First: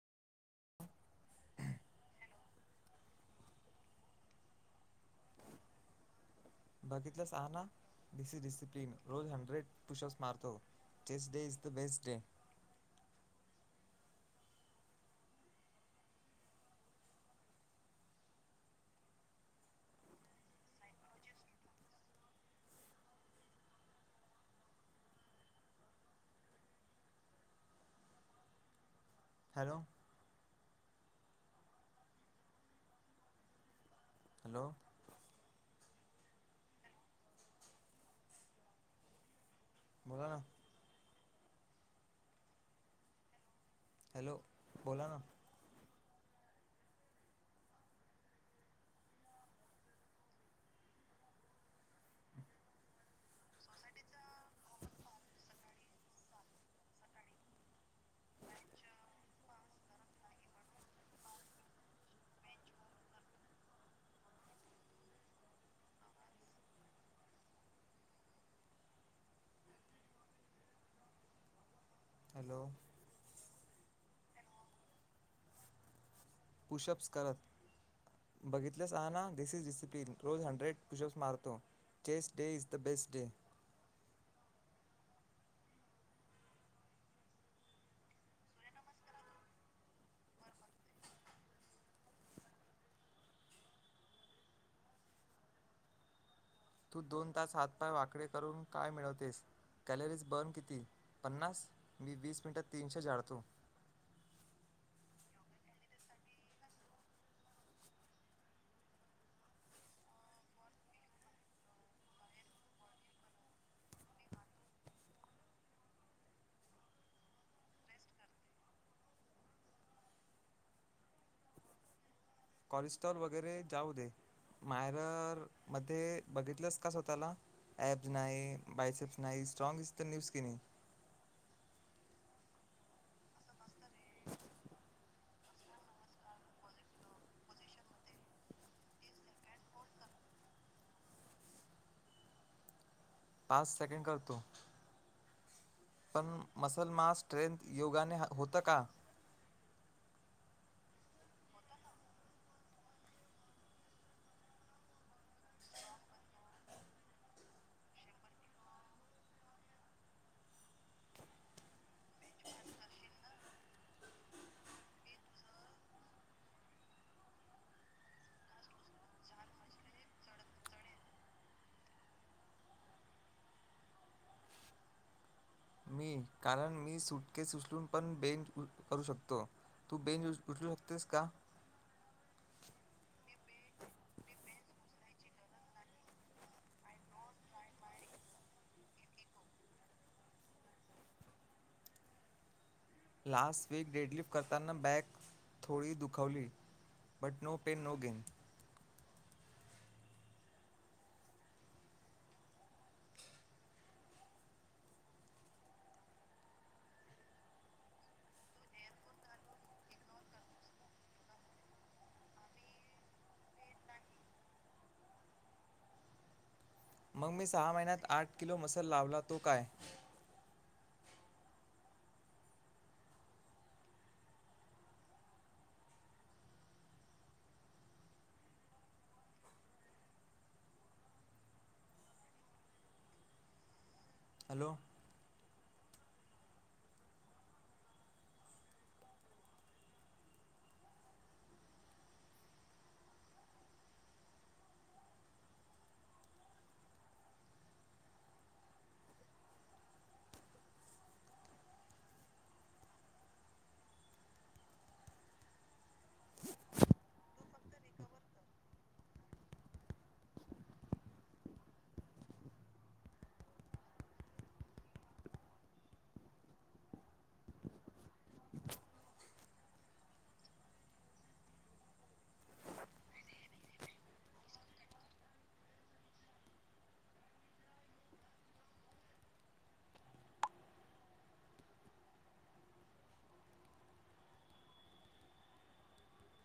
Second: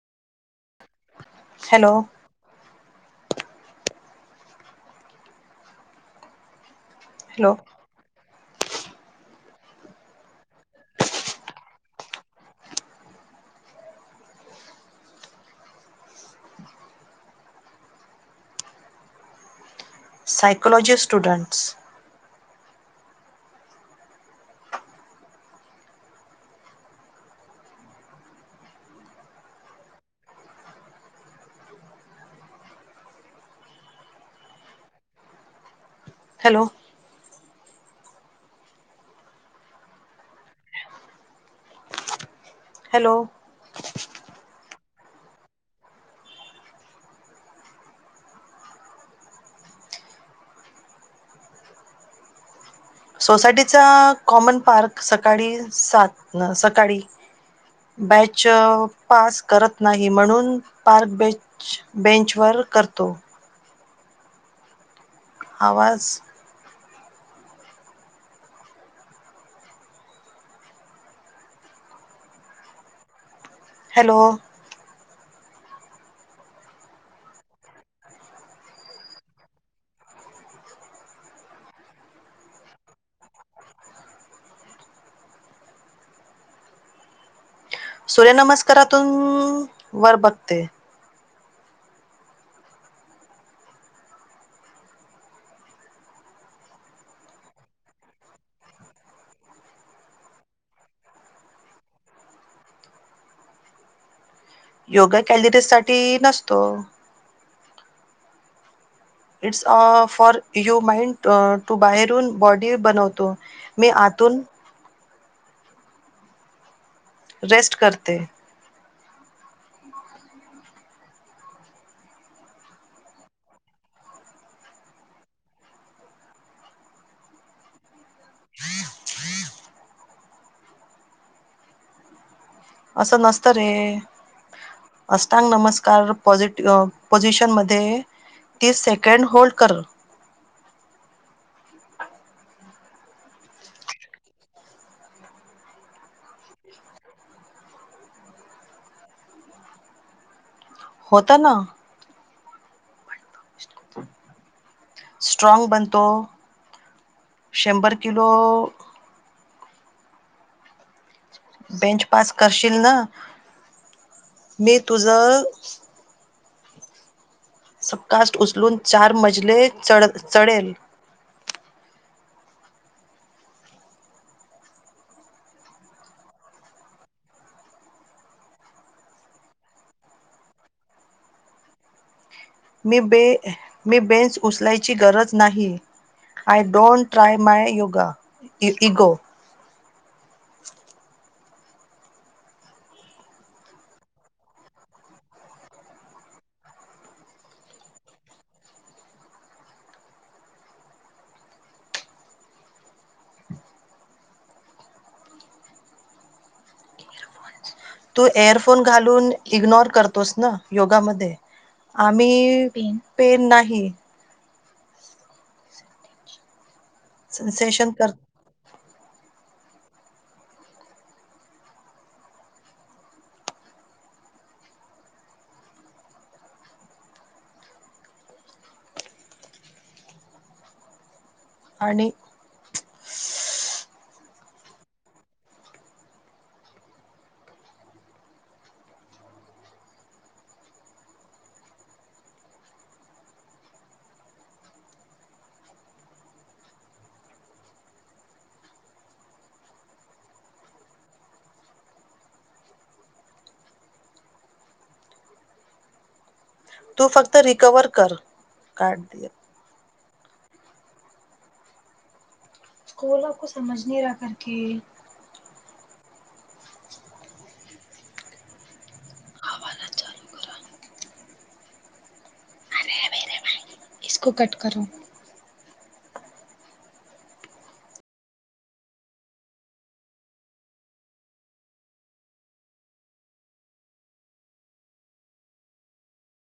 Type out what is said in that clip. Hello, बघितलं सहा hello ना. डीसी डिसीप्लेन रोज हंड्रेड पुष्पस मारतो. Chess day is the best day. Psychology students. Hello, hello, hello, बोला ना? हॅलो, हॅलो, बोला ना? सोसायटीचा कॉमन पार्क सकाळी सात ना. सकाळी बॅच पास करत नाही म्हणून, पार्क बेच बेंचवर करतो. आवाज, हॅलो, हॅलो, पुषब्स करत. बघितलंस आहा ना. दिस इज डिसिप्लेन रोज हंड्रेड पुशप्स मारतो. Chess day is the best day. सूर्यनमस्कारातून वर बघते. तू दोन तास हातपाय वाकडे करून काय मिळवतेस? कॅलरीज बर्न किती? पन्नास. मी वीस मिनटात तीनशे जाळतो. योगा कॅलरीज साठी नसतो. It's a for U mind to बाहेरून बॉडी बनवतो. मी आतून रेस्ट करते. कोलेस्ट्रॉल वगैरे जाऊ दे. मायरर मध्ये बघितलंस का स्वतःला? एप्ज नाही. बायसेप्स नाही. स्ट्रॉग तर न्यूज की नाही. असं नसतं रे अस तांग नमस्कार पोझीट पोझिशन मध्ये तीस सेकंड होल्ड कर. पाच सेकंड करतो. पण मसल, मांस, स्ट्रेंथ योगाने होतं का? होत ना. स्ट्रॉंग बनतो. शंभर किलो. बेंच पास करशील ना मी तुझ. सबकास्ट उचलून चार मजले चढ चडेल. मी कारण मी सुटकेस उचलून पण बेंच करू शकतो. तू बेंच उ उचलू शकतेस का. मी बे मी बेंच उचलायची गरज नाही. I don't try my yoga in ego. Last week deadlift करताना बॅक थोडी दुखावली. But no pain no gain. तू एअरफोन घालून इग्नोर करतोस ना योगामध्ये. आम्ही पेन नाही. मग मी सहा सेन्सेशन महिन्यात कर आठ किलो मसल लावला तो काय. आणि. हॅलो. तू फक्त रिकवर कर कार्ड दे. स्कूलक समज नाही रा कर के [inaudible] इक कट करू [inaudible]